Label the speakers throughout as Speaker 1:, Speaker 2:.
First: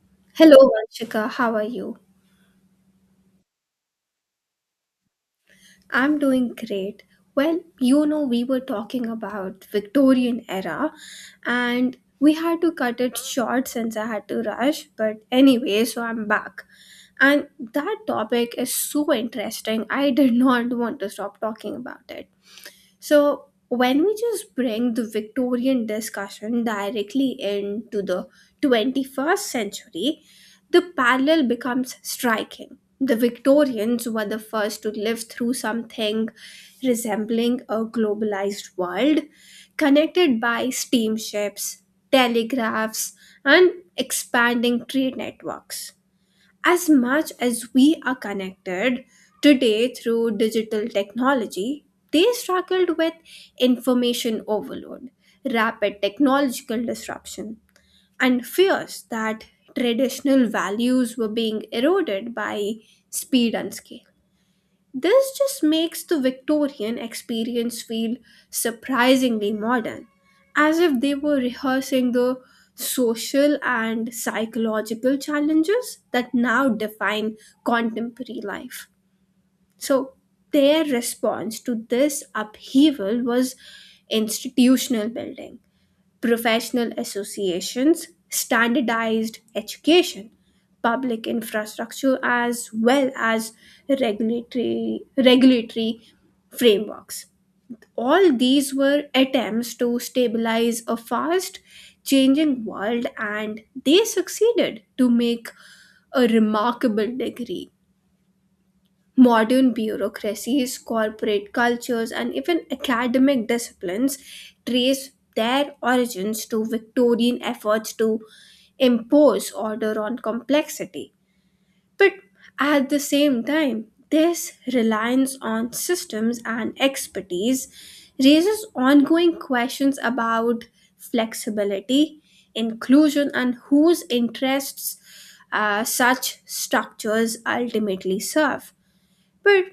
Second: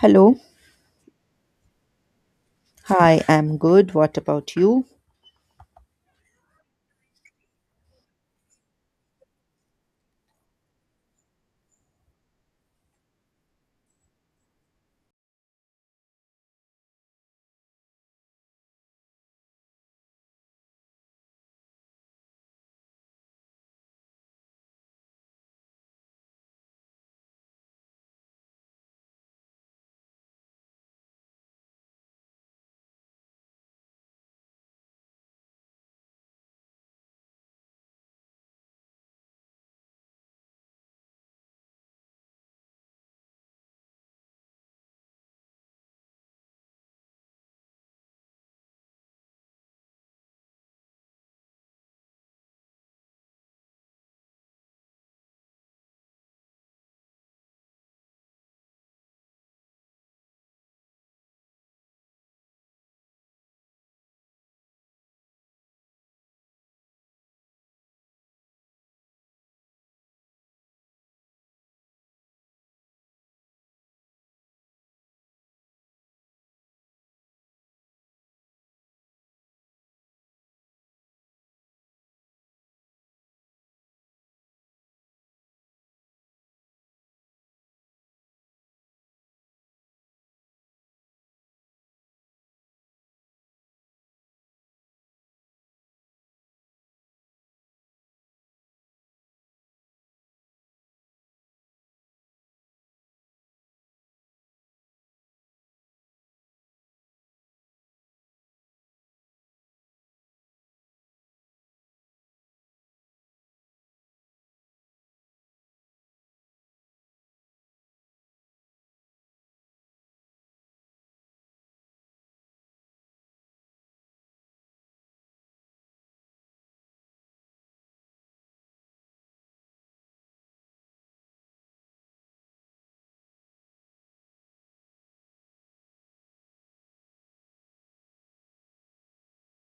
Speaker 1: Hello.
Speaker 2: Hello, Vanshika. How are you?
Speaker 1: Hi, I'm good. What about you?
Speaker 2: I'm doing great. Well, we were talking about Victorian era and we had to cut it short since I had to rush, but anyway, so I'm back. And that topic is so interesting. I did not want to stop talking about it. So, when we just bring the Victorian discussion directly into the 21st century, the parallel becomes striking. The Victorians were the first to live through something resembling a globalized world, connected by steamships, telegraphs, and expanding trade networks. As much as we are connected today through digital technology, they struggled with information overload, rapid technological disruption, and fears that traditional values were being eroded by speed and scale. This just makes the Victorian experience feel surprisingly modern, as if they were rehearsing the social and psychological challenges that now define contemporary life. So, their response to this upheaval was institutional building: professional associations, standardized education, public infrastructure, as well as regulatory frameworks. All these were attempts to stabilize a fast changing world, and they succeeded to make a remarkable degree. Modern bureaucracies, corporate cultures, and even academic disciplines trace their origins to Victorian efforts to impose order on complexity. But at the same time, this reliance on systems and expertise raises ongoing questions about flexibility, inclusion, and whose interests such structures ultimately serve. But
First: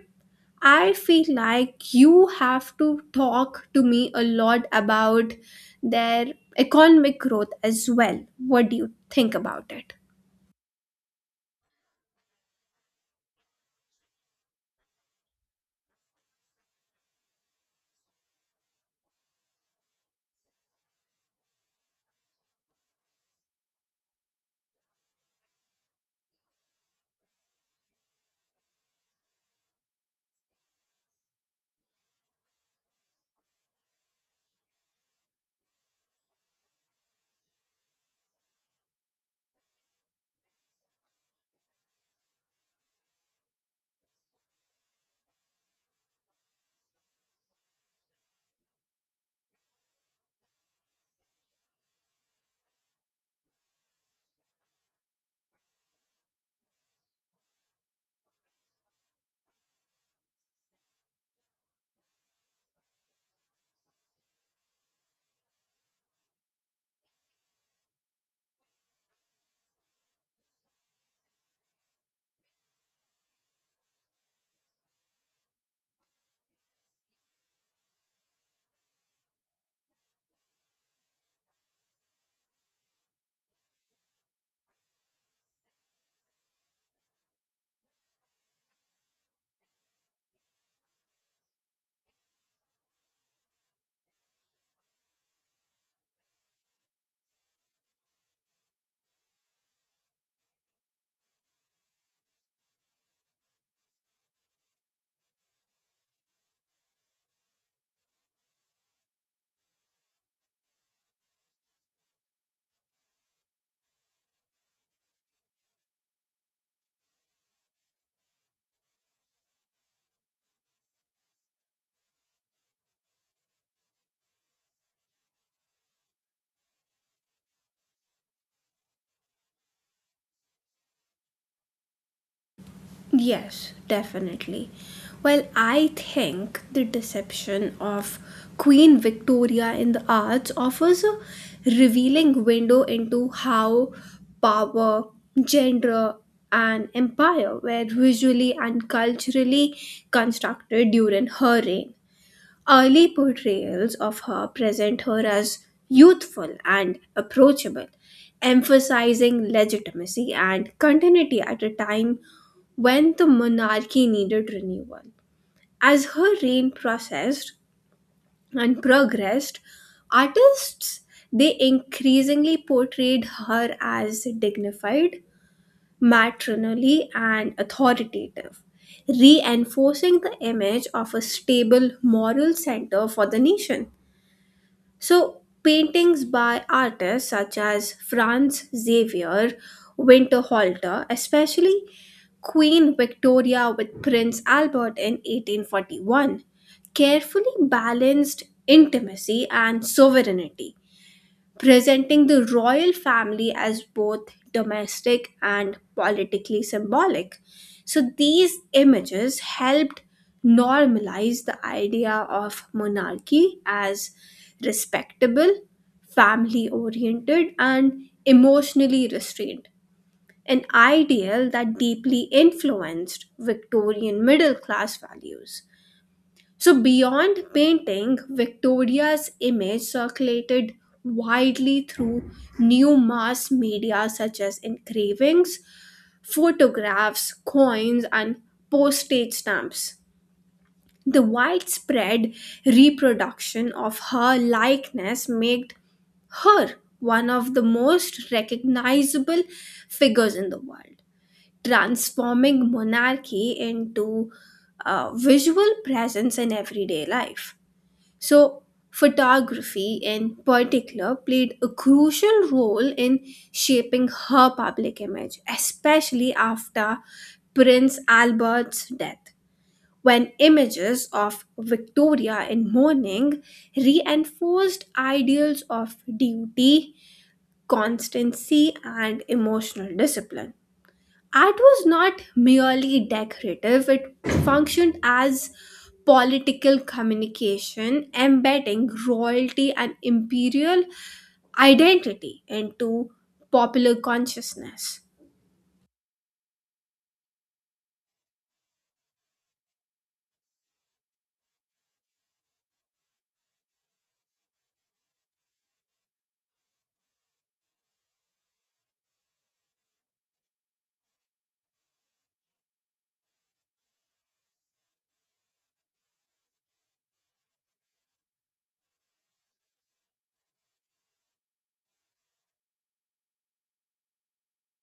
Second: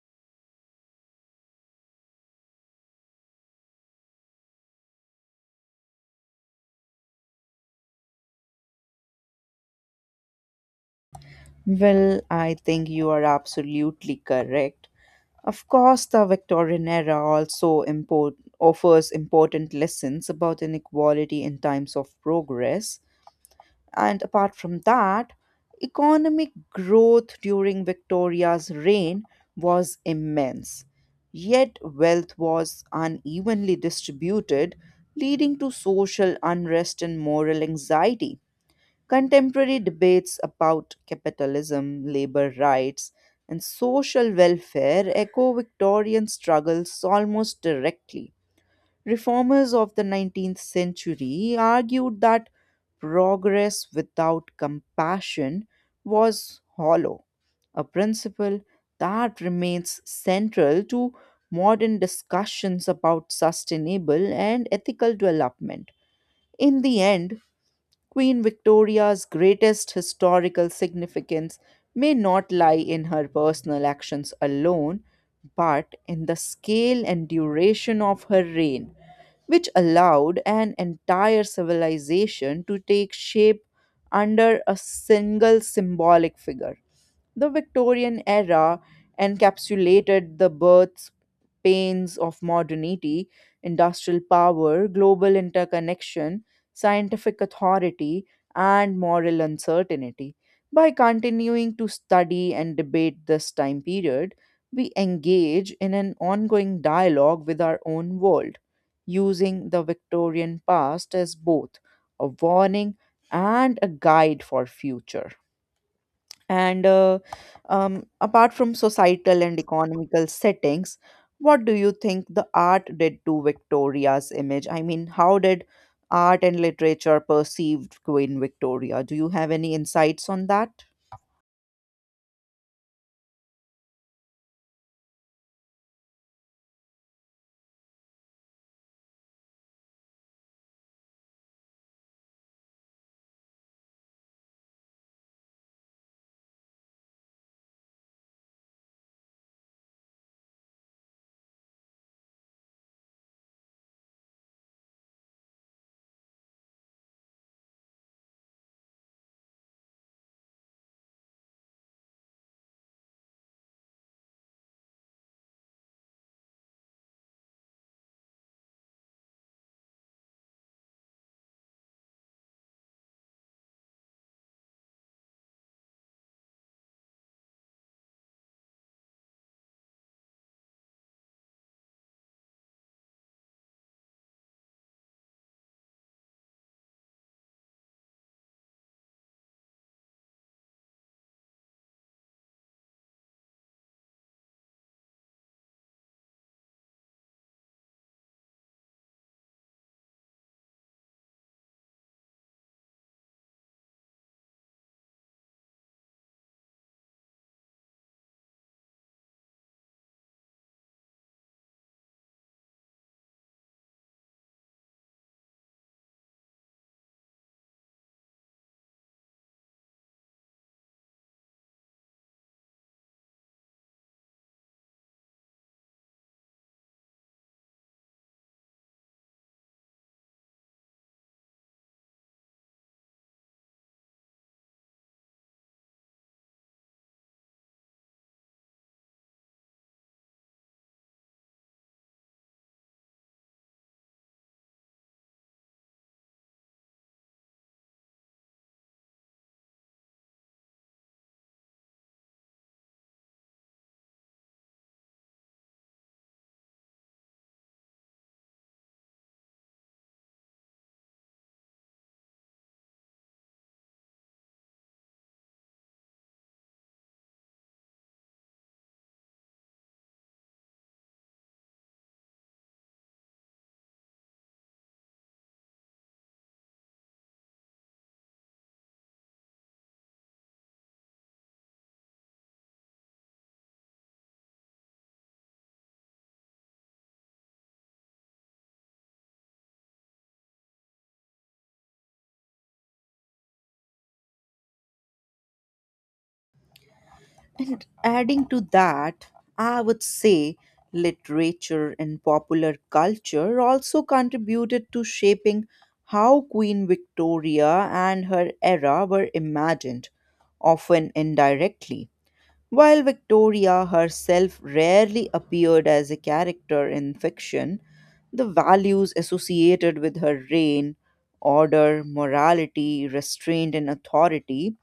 Speaker 2: I feel like you have to talk to me a lot about their economic growth as well. What do you think about it?
Speaker 1: Well, I think you are absolutely correct. Of course, the Victorian era also offers important lessons about inequality in times of progress. And apart from that, economic growth during Victoria's reign was immense. Yet, wealth was unevenly distributed, leading to social unrest and moral anxiety. Contemporary debates about capitalism, labor rights, and social welfare echo Victorian struggles almost directly. Reformers of the 19th century argued that progress without compassion was hollow, a principle that remains central to modern discussions about sustainable and ethical development. In the end, Queen Victoria's greatest historical significance may not lie in her personal actions alone, but in the scale and duration of her reign, which allowed an entire civilization to take shape under a single symbolic figure. The Victorian era encapsulated the birth pains of modernity, industrial power, global interconnection, scientific authority, and moral uncertainty. By continuing to study and debate this time period, we engage in an ongoing dialogue with our own world, using the Victorian past as both a warning and a guide for future. And Apart from societal and economical settings, what do you think the art did to Victoria's image? I mean, how did art and literature perceived Queen Victoria? Do you have any insights on that?
Speaker 2: Yes, definitely. Well, I think the deception of Queen Victoria in the arts offers a revealing window into how power, gender, and empire were visually and culturally constructed during her reign. Early portrayals of her present her as youthful and approachable, emphasizing legitimacy and continuity at a time when the monarchy needed renewal. As her reign processed and progressed, artists, they increasingly portrayed her as dignified, matronly, and authoritative, reinforcing the image of a stable moral center for the nation. So, paintings by artists such as Franz Xavier Winterhalter, especially Queen Victoria with Prince Albert in 1841, carefully balanced intimacy and sovereignty, presenting the royal family as both domestic and politically symbolic. So these images helped normalize the idea of monarchy as respectable, family oriented, and emotionally restrained, an ideal that deeply influenced Victorian middle class values. So, beyond painting, Victoria's image circulated widely through new mass media such as engravings, photographs, coins, and postage stamps. The widespread reproduction of her likeness made her one of the most recognizable figures in the world, transforming monarchy into a visual presence in everyday life. So, photography in particular played a crucial role in shaping her public image, especially after Prince Albert's death, when images of Victoria in mourning reinforced ideals of duty, constancy, and emotional discipline. Art was not merely decorative, it functioned as political communication, embedding royalty and imperial identity into popular consciousness.
Speaker 1: And adding to that, I would say literature and popular culture also contributed to shaping how Queen Victoria and her era were imagined, often indirectly. While Victoria herself rarely appeared as a character in fiction, the values associated with her reign order, morality, restraint, and authority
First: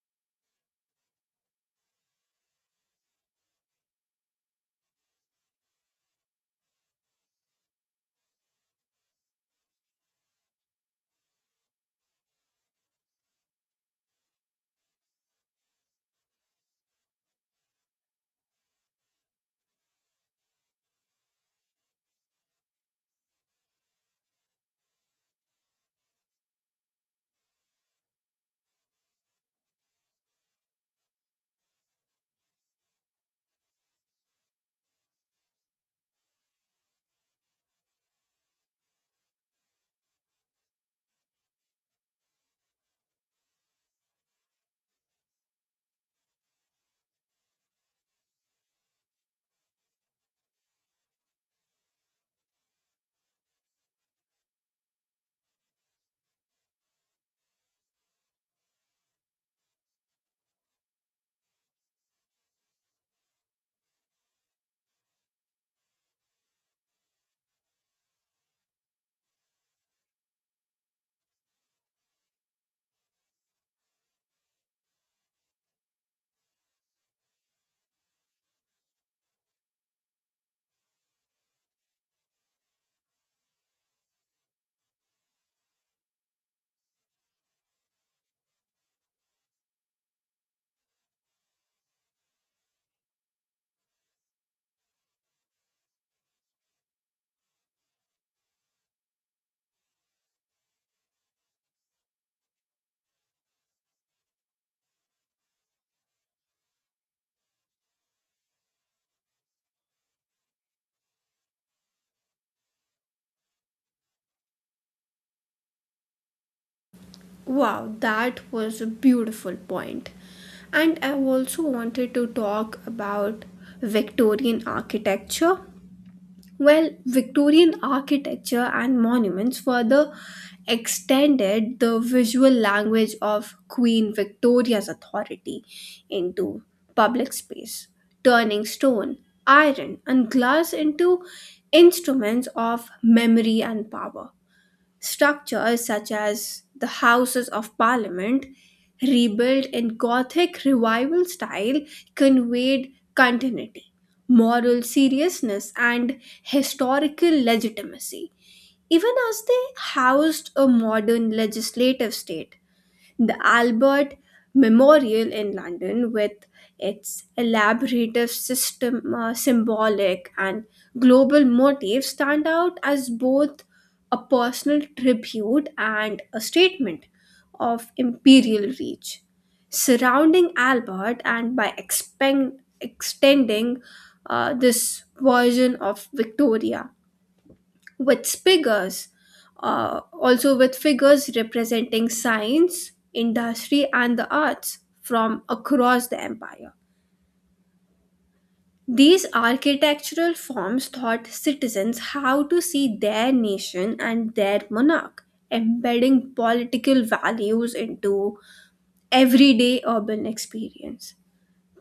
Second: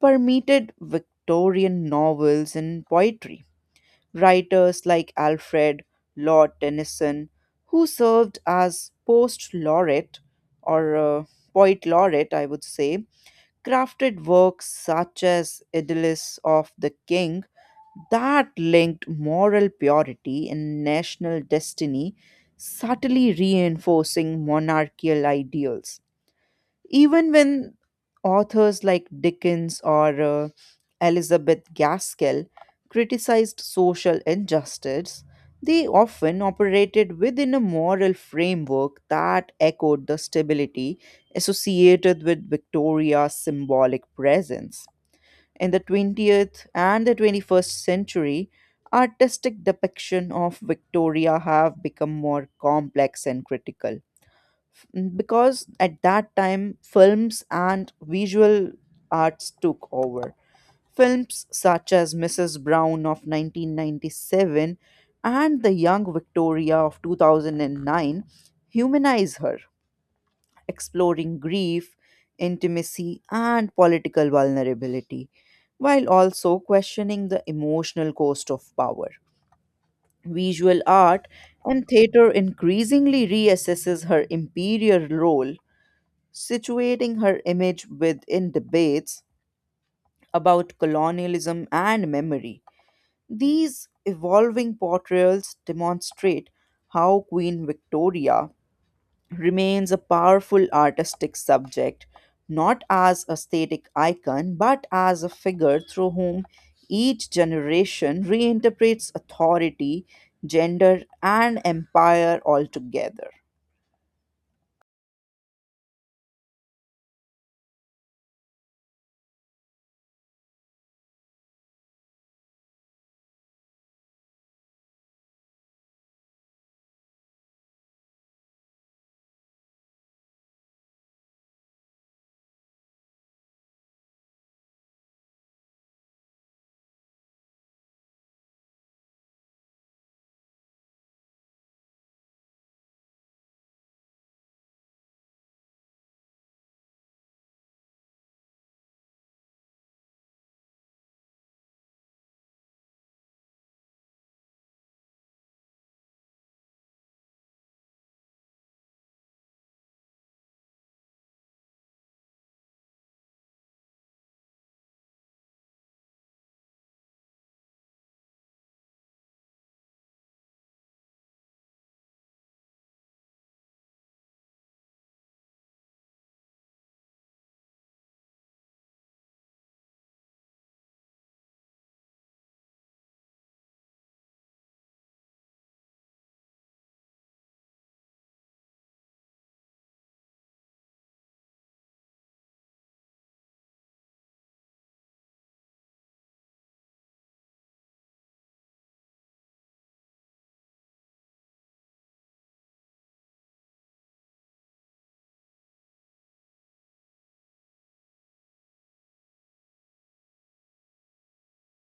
Speaker 1: permeated Victorian novels and poetry. Writers like Alfred Lord Tennyson, who served as post laureate or poet laureate, I would say, crafted works such as Idyllis of the King that linked moral purity and national destiny, subtly reinforcing monarchical ideals. Even when authors like Dickens or Elizabeth Gaskell criticized social injustice, they often operated within a moral framework that echoed the stability associated with Victoria's symbolic presence. In the 20th and the 21st century, artistic depiction of Victoria have become more complex and critical. Mm, because at that time films and visual arts took over. Films such as Mrs Brown of 1997 and The Young Victoria of 2009 humanize her, exploring grief, intimacy, and political vulnerability, while also questioning the emotional cost of power. Visual art and theater increasingly reassesses her imperial role, situating her image within debates about colonialism and memory. These evolving portrayals demonstrate how Queen Victoria remains a powerful artistic subject, not as a static icon, but as a figure through whom each generation reinterprets authority, gender, and empire altogether.
Speaker 2: Wow, that was a beautiful point. And I also wanted to talk about Victorian architecture. Well, Victorian architecture and monuments further extended the visual language of Queen Victoria's authority into public space, turning stone, iron, and glass into instruments of memory and power. Structures such as the Houses of Parliament, rebuilt in Gothic revival style, conveyed continuity, moral seriousness, and historical legitimacy, even as they housed a modern legislative state. The Albert Memorial in London, with its elaborate system, symbolic and global motifs, stand out as both a personal tribute and a statement of imperial reach. Surrounding Albert and by extending this version of Victoria with figures, also with figures representing science, industry, and the arts from across the empire. These architectural forms taught citizens how to see their nation and their monarch, embedding political values into everyday urban experience.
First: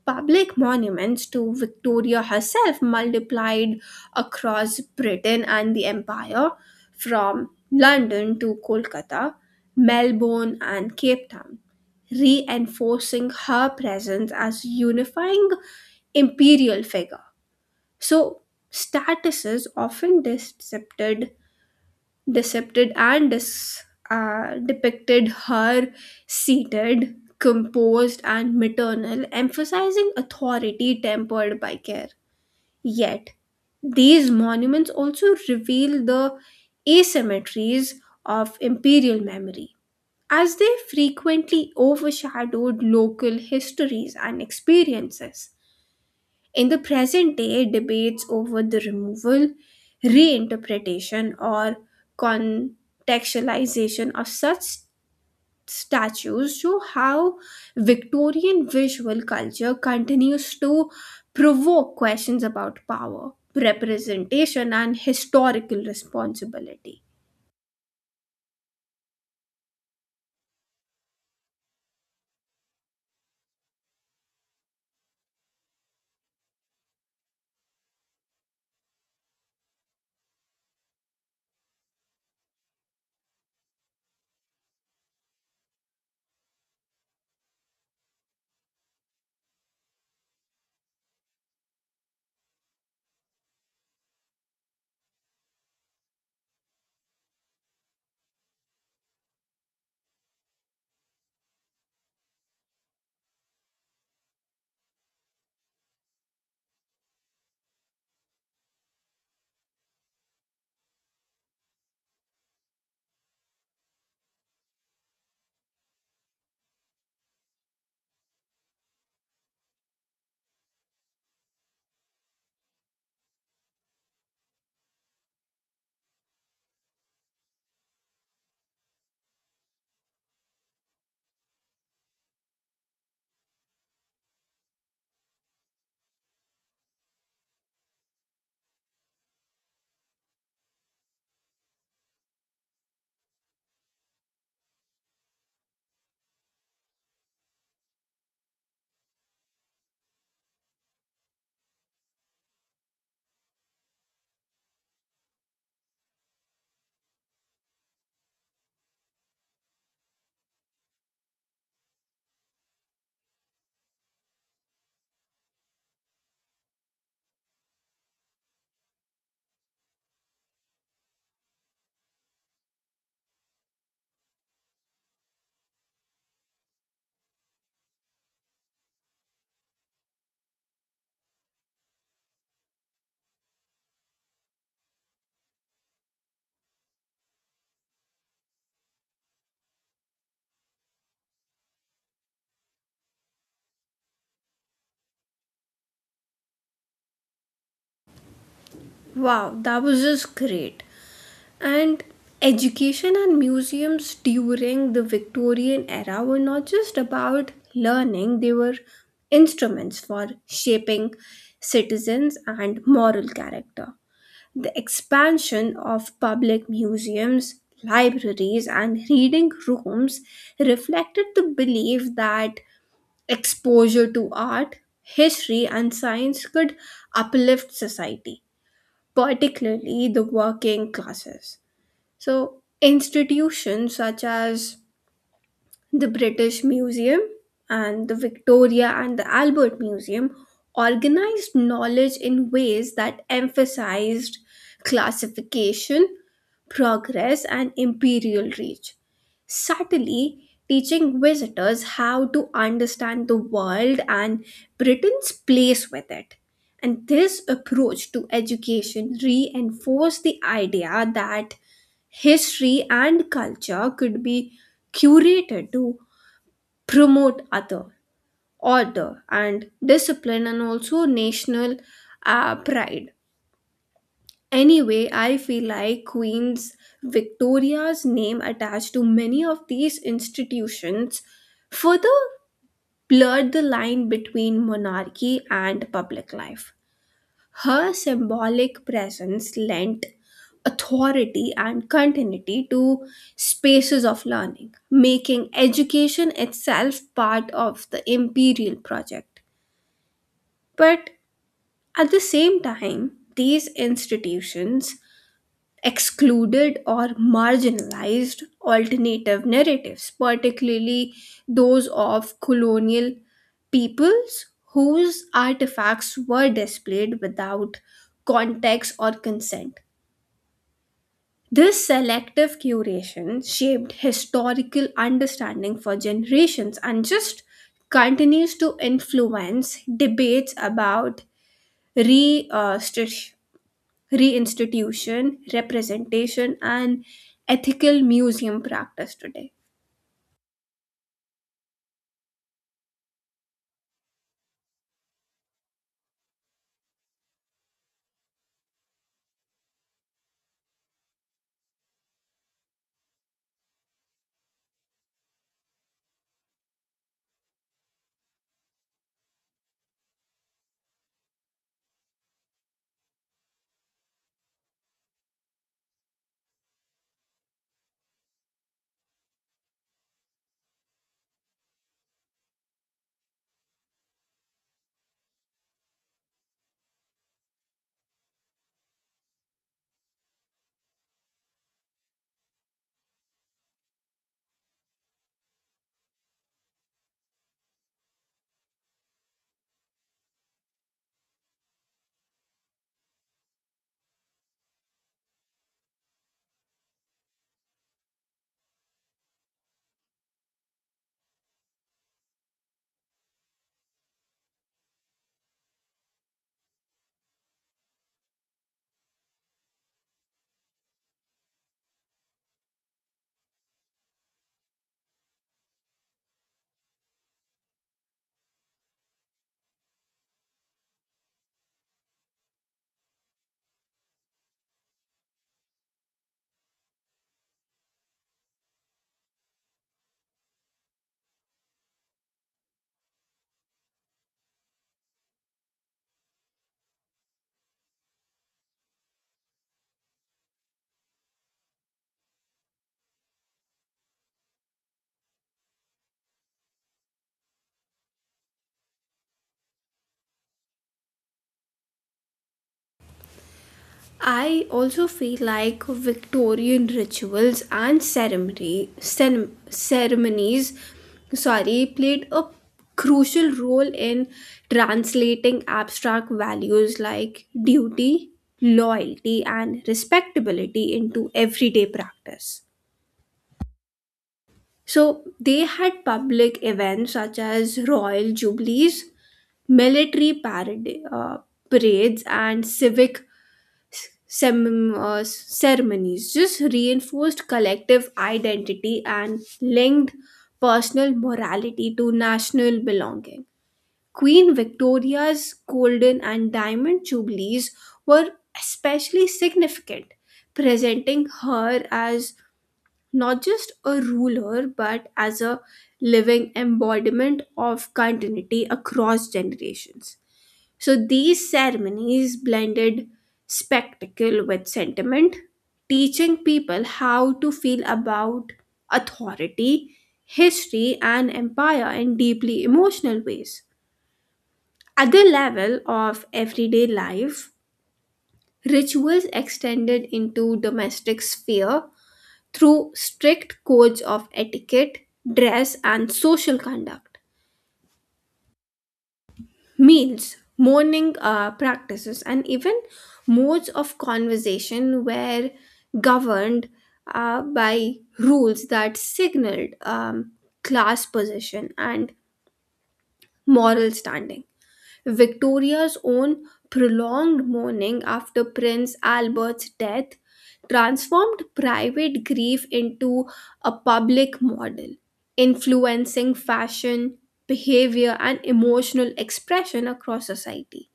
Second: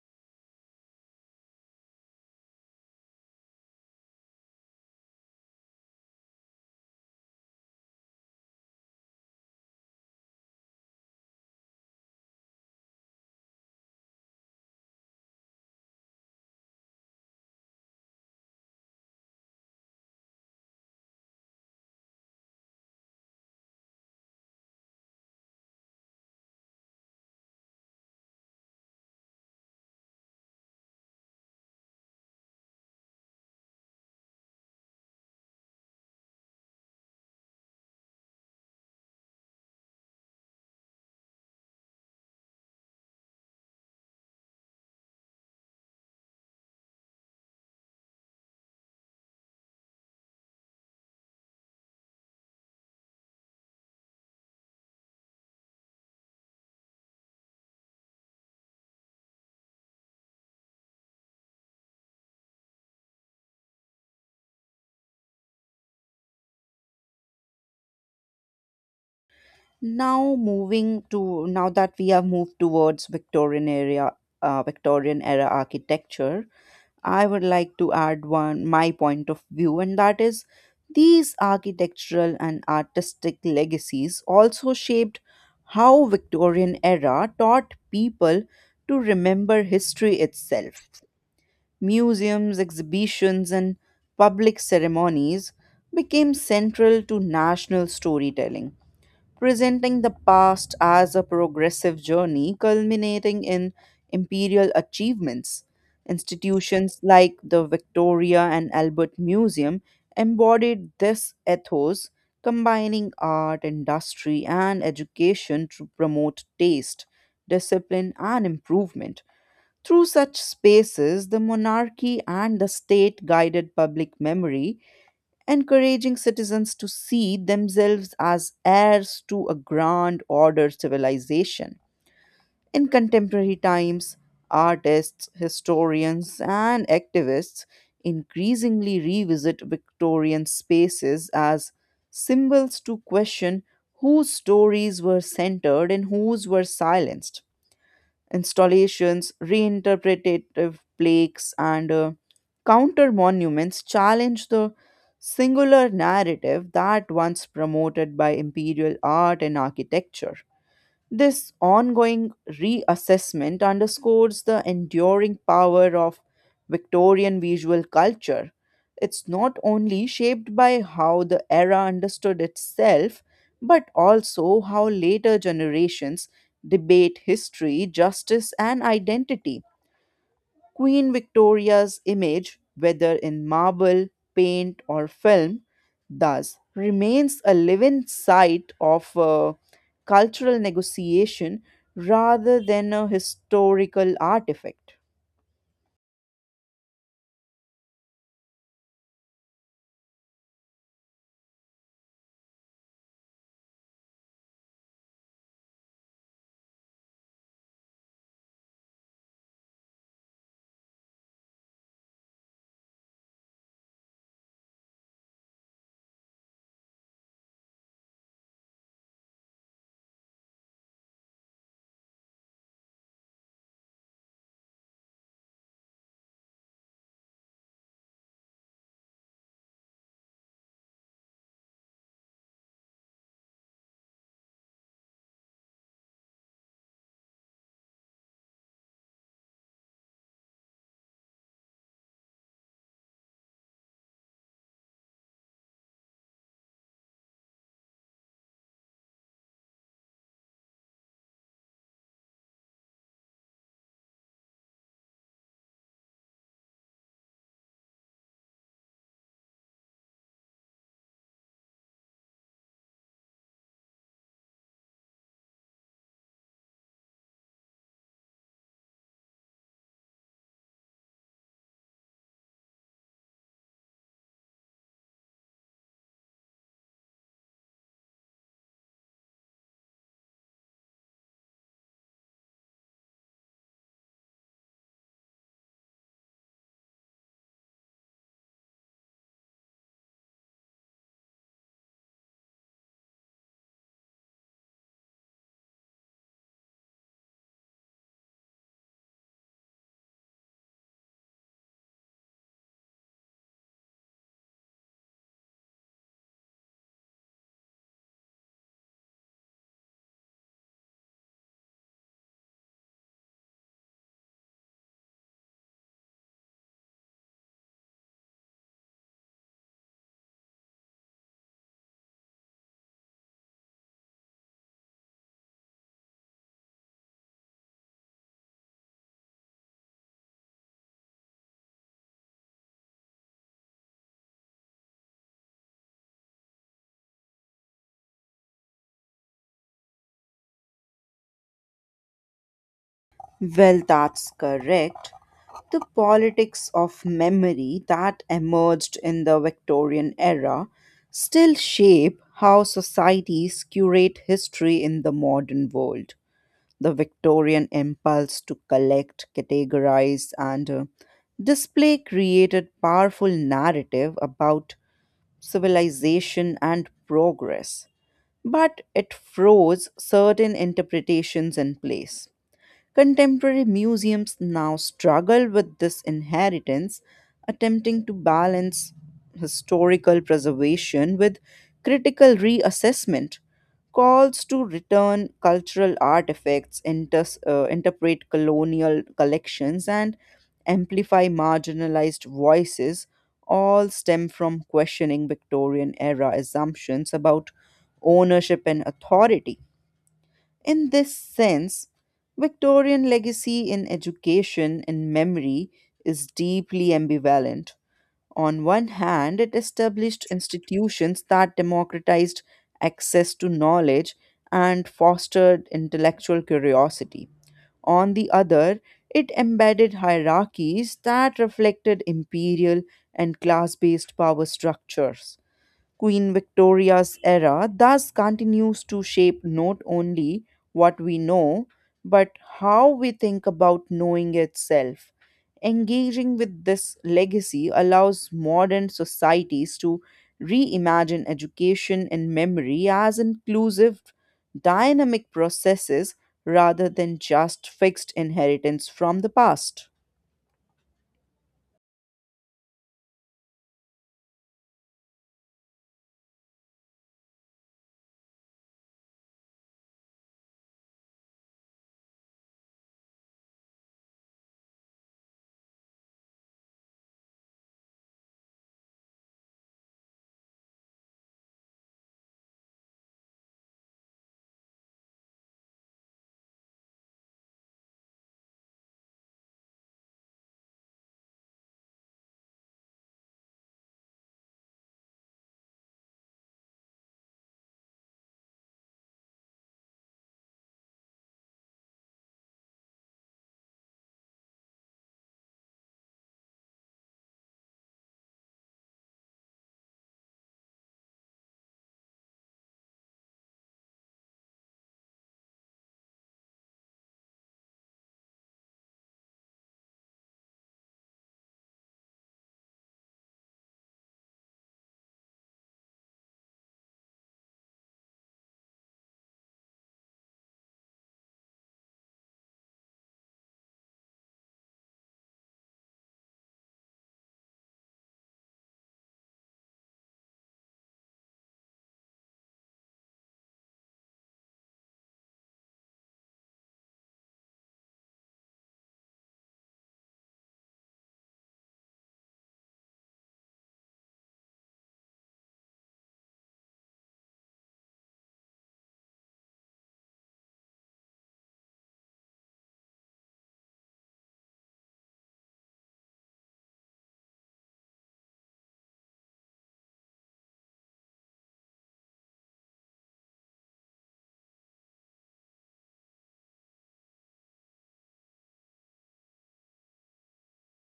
Speaker 2: Public monuments to Victoria herself multiplied across Britain and the Empire, from London to Kolkata, Melbourne, and Cape Town, reinforcing her presence as unifying imperial figure. So, statuses often decepted and dis- depicted her seated, composed, and maternal, emphasizing authority tempered by care. Yet, these monuments also reveal the asymmetries of imperial memory, as they frequently overshadowed local histories and experiences. In the present day, debates over the removal, reinterpretation, or contextualization of such statues show how Victorian visual culture continues to provoke questions about power, representation, and historical responsibility.
Speaker 1: Now moving to now that we have moved towards Victorian era architecture, I would like to add one my point of view, and that is these architectural and artistic legacies also shaped how Victorian era taught people to remember history itself. Museums, exhibitions, and public ceremonies became central to national storytelling, presenting the past as a progressive journey culminating in imperial achievements. Institutions like the Victoria and Albert Museum embodied this ethos, combining art, industry, and education to promote taste, discipline, and improvement. Through such spaces, the monarchy and the state guided public memory, encouraging citizens to see themselves as heirs to a grand order civilization. In contemporary times, artists, historians, and activists increasingly revisit Victorian spaces as symbols to question whose stories were centered and whose were silenced. Installations, reinterpretative plaques, and counter monuments challenge the singular narrative that once promoted by imperial art and architecture. This ongoing reassessment underscores the enduring power of Victorian visual culture. It's not only shaped by how the era understood itself, but also how later generations debate history, justice, and identity. Queen Victoria's image, whether in marble, paint, or film, thus remains a living site of cultural negotiation rather than a historical artifact.
Speaker 2: Wow, that was just great. And education and museums during the Victorian era were not just about learning, they were instruments for shaping citizens and moral character. The expansion of public museums, libraries, and reading rooms reflected the belief that exposure to art, history, and science could uplift society, particularly the working classes. So, institutions such as the British Museum and the Victoria and the Albert Museum organized knowledge in ways that emphasized classification, progress, and imperial reach, subtly teaching visitors how to understand the world and Britain's place with it. And this approach to education reinforced the idea that history and culture could be curated to promote other order and discipline and also national pride. Anyway, I feel like queen's victoria's name attached to many of these institutions further blurred the line between monarchy and public life. Her symbolic presence lent authority and continuity to spaces of learning, making education itself part of the imperial project. But at the same time, these institutions excluded or marginalized alternative narratives, particularly those of colonial peoples whose artifacts were displayed without context or consent. This selective curation shaped historical understanding for generations and just continues to influence debates about restitution, reinstitution, representation, and ethical museum practice today.
Speaker 1: Well, that's correct. The politics of memory that emerged in the Victorian era still shape how societies curate history in the modern world. The Victorian impulse to collect, categorize, and display created powerful narrative about civilization and progress, but it froze certain interpretations in place. Contemporary museums now struggle with this inheritance, attempting to balance historical preservation with critical reassessment. Calls to return cultural artifacts, interpret colonial collections, and amplify marginalized voices all stem from questioning Victorian era assumptions about ownership and authority. In this sense, Victorian legacy in education and memory is deeply ambivalent. On one hand, it established institutions that democratized access to knowledge and fostered intellectual curiosity. On the other, it embedded hierarchies that reflected imperial and class based power structures. Queen Victoria's era thus continues to shape not only what we know, but how we think about knowing itself. Engaging with this legacy allows modern societies to reimagine education and memory as inclusive, dynamic processes rather than just fixed inheritance from the past.
Speaker 2: I also feel like Victorian rituals and ceremonies, sorry, played a crucial role in translating abstract values like duty, loyalty, and respectability into everyday practice. So they had public events such as royal jubilees, military parades, and civic ceremonies. Just reinforced collective identity and linked personal morality to national belonging. Queen Victoria's golden and diamond jubilees were especially significant, presenting her as not just a ruler but as a living embodiment of continuity across generations. So these ceremonies blended spectacle with sentiment, teaching people how to feel about authority, history, and empire in deeply emotional ways. At the level of everyday life, rituals extended into domestic sphere through strict codes of etiquette, dress, and social conduct. Meals, mourning practices, and even modes of conversation were governed by rules that signaled class position and moral standing. Victoria's own prolonged mourning after Prince Albert's death transformed private grief into a public model, influencing fashion, behavior, and emotional expression across society.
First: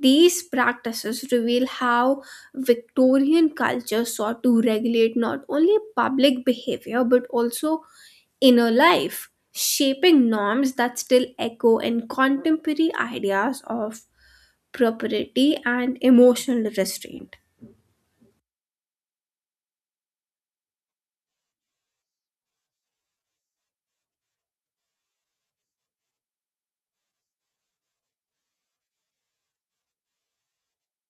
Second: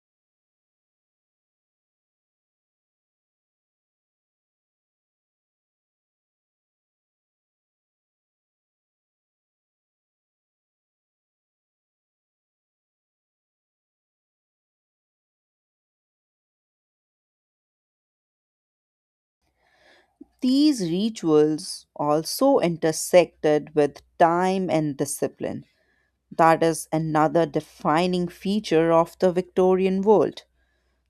Speaker 2: These practices reveal how Victorian culture sought to regulate not only public behavior but also inner life, shaping norms that still echo in contemporary ideas of propriety and emotional restraint.
Speaker 1: These rituals also intersected with time and discipline. That is another defining feature of the Victorian world.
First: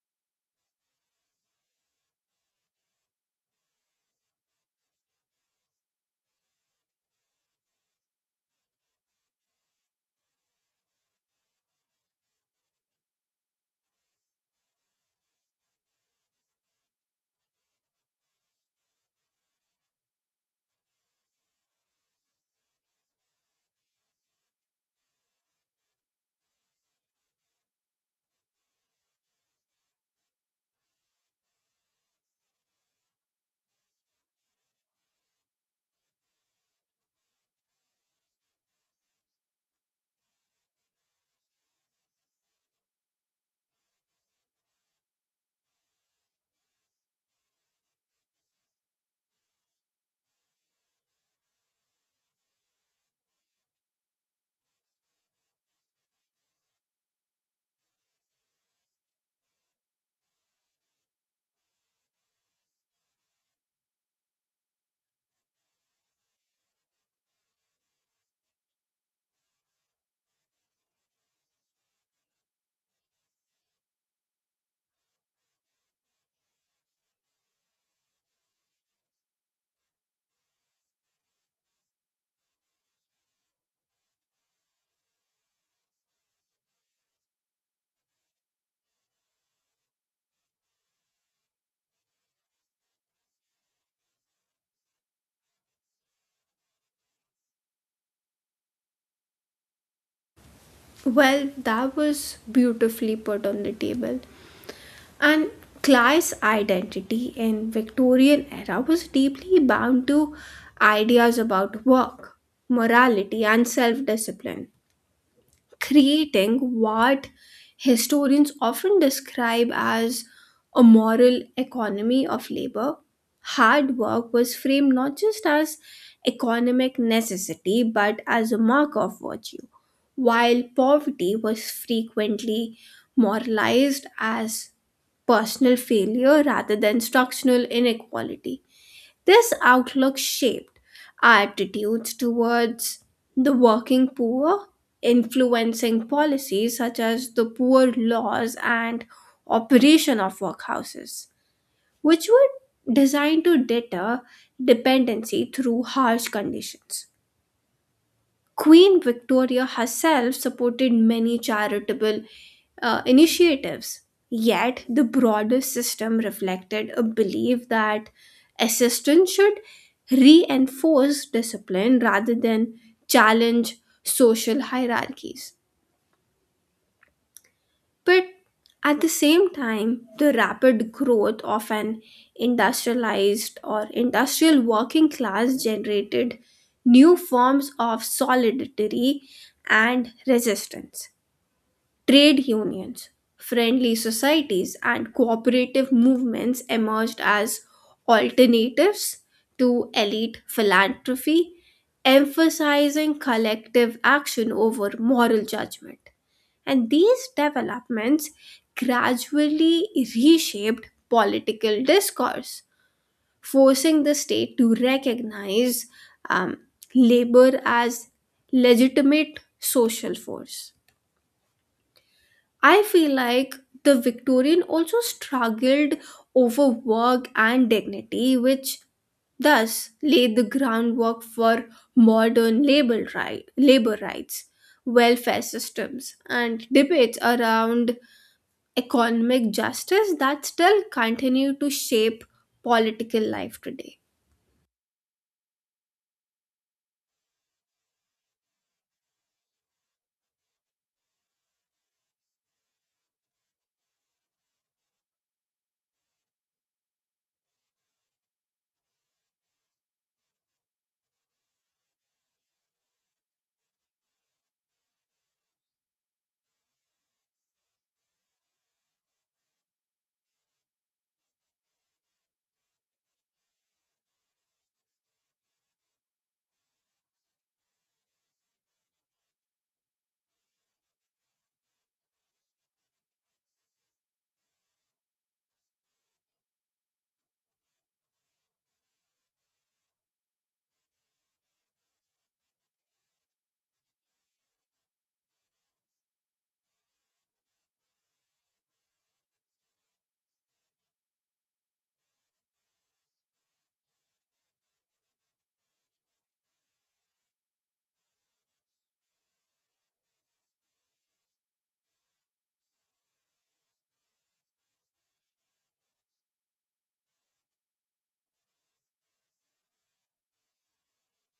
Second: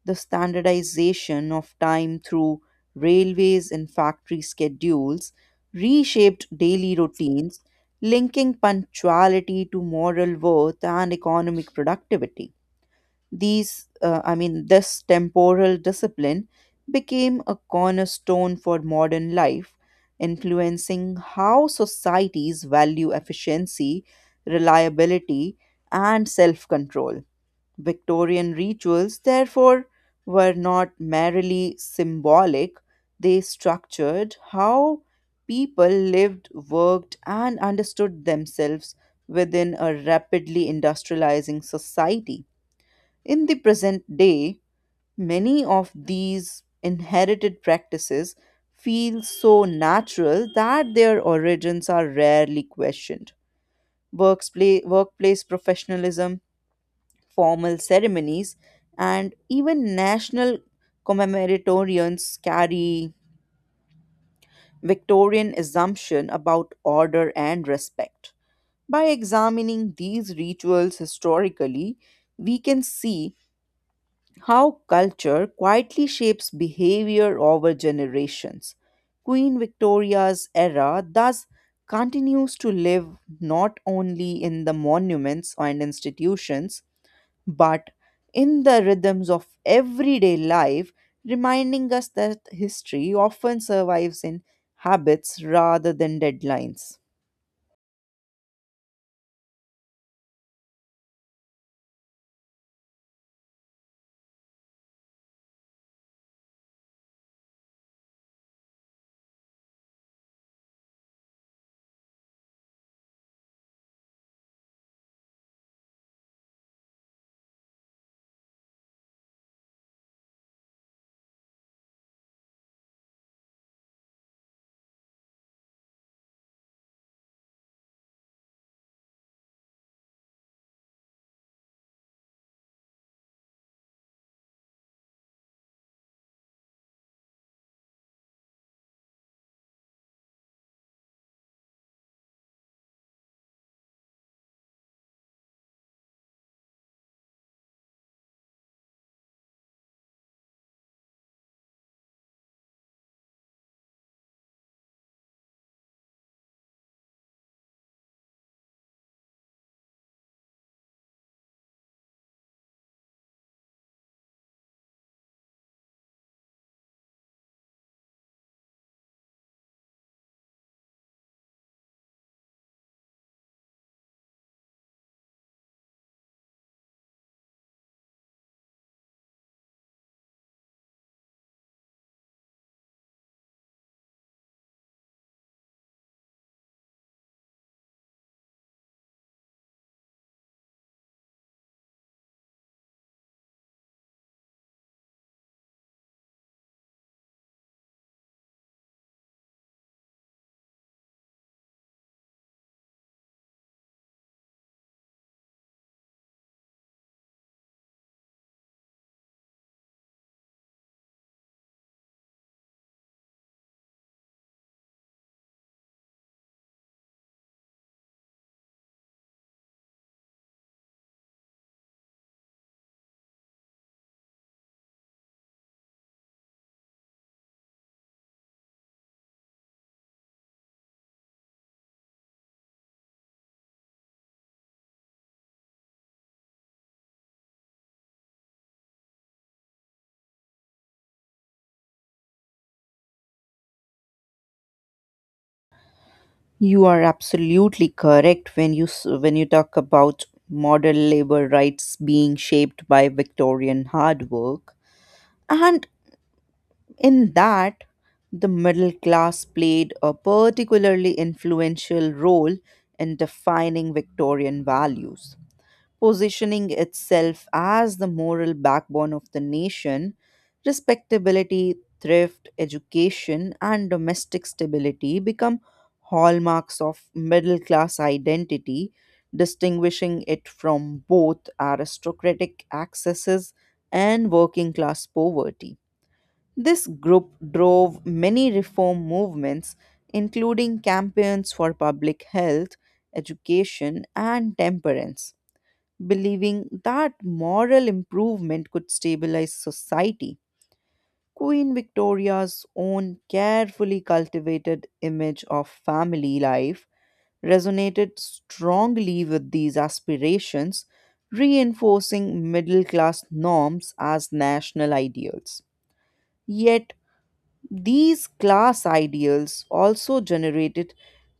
Speaker 1: The standardization of time through railways and factory schedules reshaped daily routines, linking punctuality to moral worth and economic productivity. This temporal discipline became a cornerstone for modern life, influencing how societies value efficiency, reliability, and self control. Victorian rituals, therefore, were not merely symbolic, they structured how people lived, worked, and understood themselves within a rapidly industrializing society. In the present day, many of these inherited practices feel so natural that their origins are rarely questioned. Workplace professionalism, formal ceremonies, and even national commemoratorians carry Victorian assumption about order and respect. By examining these rituals historically, we can see how culture quietly shapes behavior over generations. Queen Victoria's era thus continues to live not only in the monuments and institutions, but in the rhythms of everyday life, reminding us that history often survives in habits rather than deadlines.
Speaker 2: Well, that was beautifully put on the table. And class identity in Victorian era was deeply bound to ideas about work, morality and self-discipline, creating what historians often describe as a moral economy of labor. Hard work was framed not just as economic necessity but as a mark of virtue, while poverty was frequently moralized as personal failure rather than structural inequality. This outlook shaped our attitudes towards the working poor, influencing policies such as the poor laws and operation of workhouses, which were designed to deter dependency through harsh conditions. Queen Victoria herself supported many charitable initiatives. Yet, the broader system reflected a belief that assistance should reinforce discipline rather than challenge social hierarchies. But at the same time, the rapid growth of an industrialized or industrial working class generated new forms of solidarity and resistance. Trade unions, friendly societies, and cooperative movements emerged as alternatives to elite philanthropy, emphasizing collective action over moral judgment. And these developments gradually reshaped political discourse, forcing the state to recognize um, labor as legitimate social force. I feel like the Victorian also struggled over work and dignity, which thus laid the groundwork for modern labor rights, welfare systems, and debates around economic justice that still continue to shape political life today.
Speaker 1: You are absolutely correct when when you talk about modern labor rights being shaped by Victorian hard work, and in that, the middle class played a particularly influential role in defining Victorian values, positioning itself as the moral backbone of the nation. Respectability, thrift, education, and domestic stability become hallmarks of middle class identity, distinguishing it from both aristocratic excesses and working class poverty. This group drove many reform movements, including campaigns for public health, education, and temperance, believing that moral improvement could stabilize society. Queen Victoria's own carefully cultivated image of family life resonated strongly with these aspirations, reinforcing middle class norms as national ideals. Yet, these class ideals also generated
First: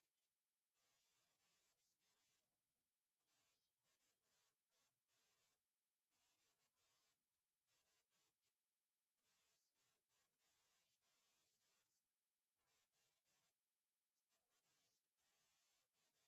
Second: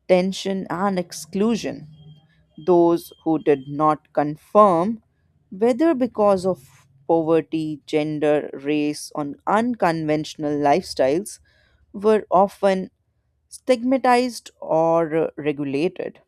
Speaker 1: tension and exclusion. Those who did not confirm, whether because of poverty, gender, race, or unconventional lifestyles, were often stigmatized or regulated.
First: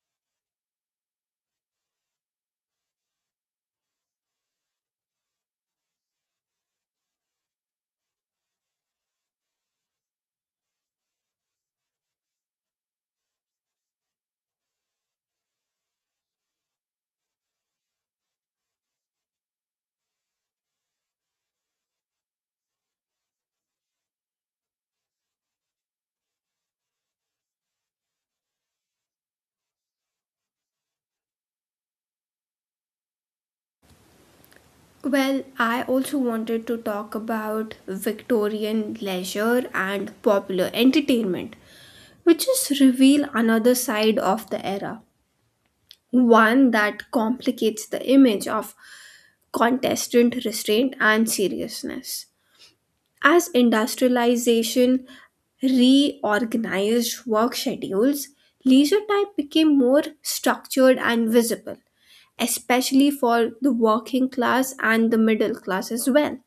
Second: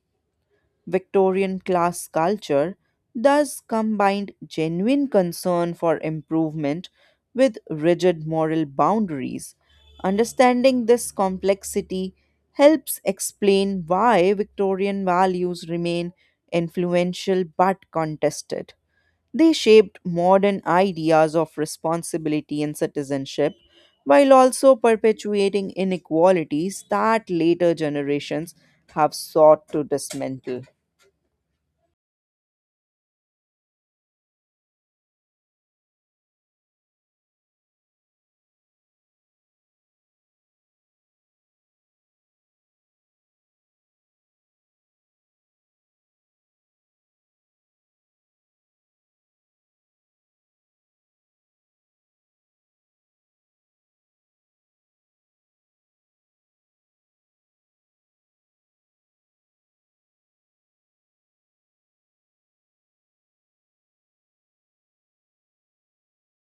Speaker 1: Victorian class culture thus combined genuine concern for improvement with rigid moral boundaries. Understanding this complexity helps explain why Victorian values remain influential but contested. They shaped modern ideas of responsibility and citizenship while also perpetuating inequalities that later generations have sought to dismantle.
Speaker 2: Well, I also wanted to talk about Victorian leisure and popular entertainment, which is reveal another side of the era, one that complicates the image of contestant restraint and seriousness. As industrialization reorganized work schedules, leisure time became more structured and visible, especially for the working class and the middle class as well.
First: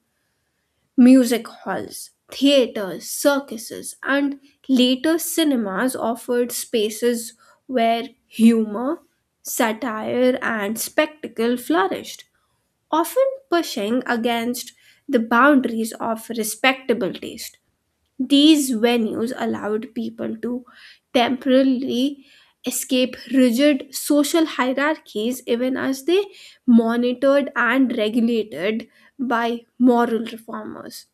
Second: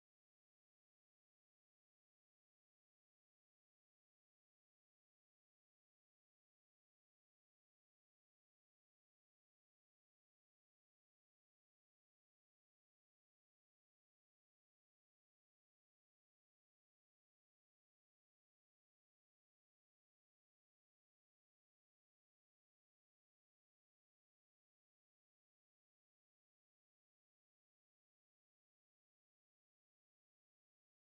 Speaker 2: Music halls, theaters, circuses, and later cinemas offered spaces where humor, satire, and spectacle flourished, often pushing against the boundaries of respectable taste. These venues allowed people to temporarily escape rigid social hierarchies even as they monitored and regulated by moral reformers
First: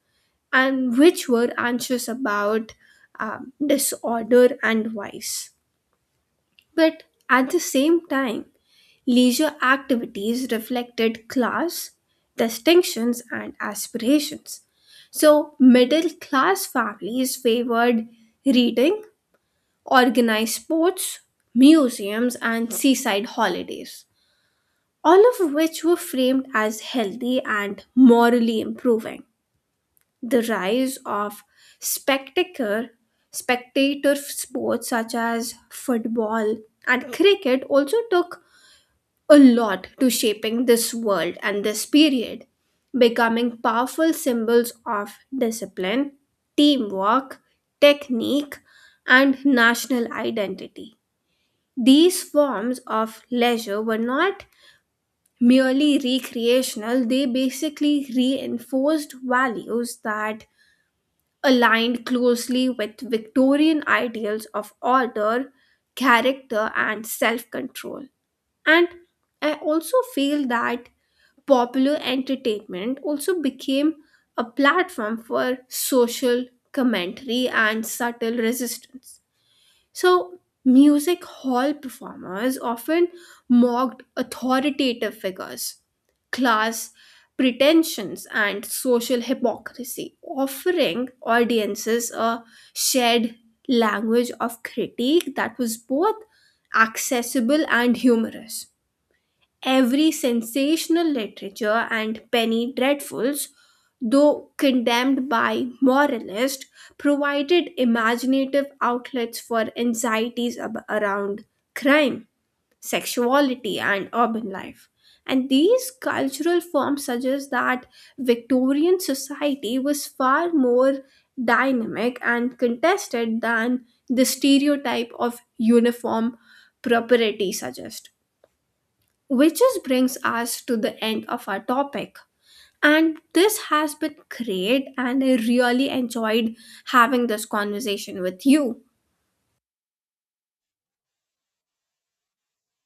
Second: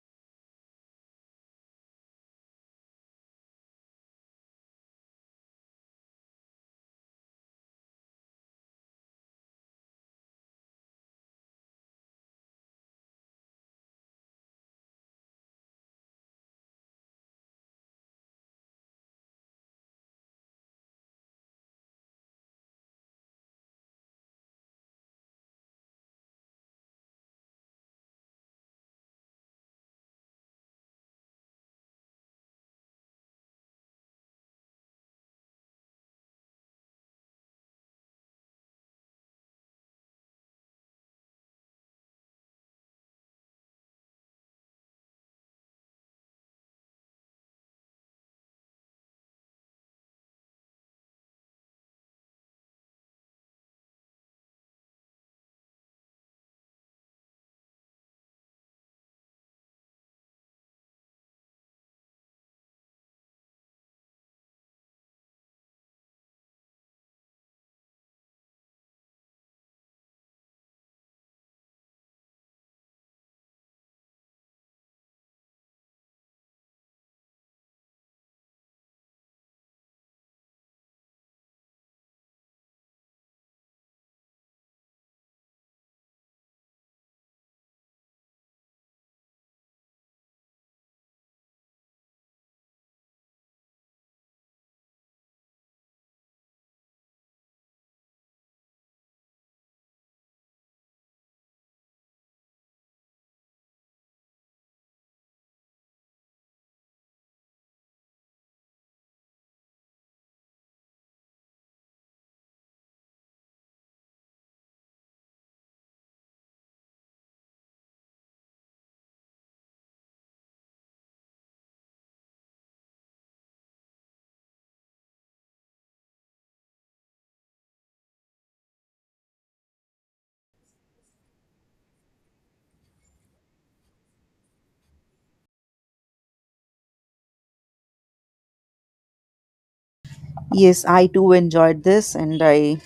Speaker 2: and which were anxious about disorder and vice. But at the same time, leisure activities reflected class, distinctions, and aspirations. So, middle class families favored reading, organized sports, museums, and seaside holidays, all of which were framed as healthy and morally improving. The rise of spectator spectator sports such as football and cricket also took a lot to shaping this world and this period, becoming powerful symbols of discipline, teamwork, technique, and national identity. These forms of leisure were not merely recreational, they basically reinforced values that aligned closely with Victorian ideals of order, character, and self control. And I also feel that popular entertainment also became a platform for social commentary and subtle resistance. So, music hall performers often mocked authoritative figures, class pretensions, and social hypocrisy, offering audiences a shared language of critique that was both accessible and humorous. Every sensational literature and penny dreadfuls, though condemned by moralists, provided imaginative outlets for anxieties around crime, sexuality, and urban life. And these cultural forms suggest that Victorian society was far more dynamic and contested than the stereotype of uniform propriety suggests. Which just brings us to the end of our topic. And this has been great, and I really enjoyed having this conversation with you.
Speaker 1: Yes, I too enjoyed this, and I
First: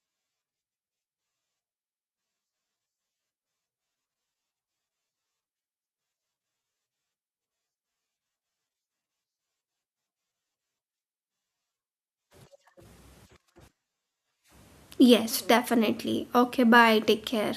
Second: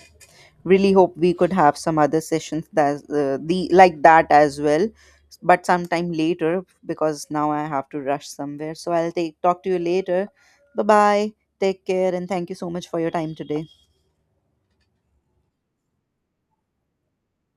Speaker 1: really hope we could have some other sessions that the like that as well, but sometime later because now I have to rush somewhere. So I'll take talk to you later. Bye bye. Take care, and thank you so much for your time today.
Speaker 2: Yes, definitely. Okay, bye. Take care.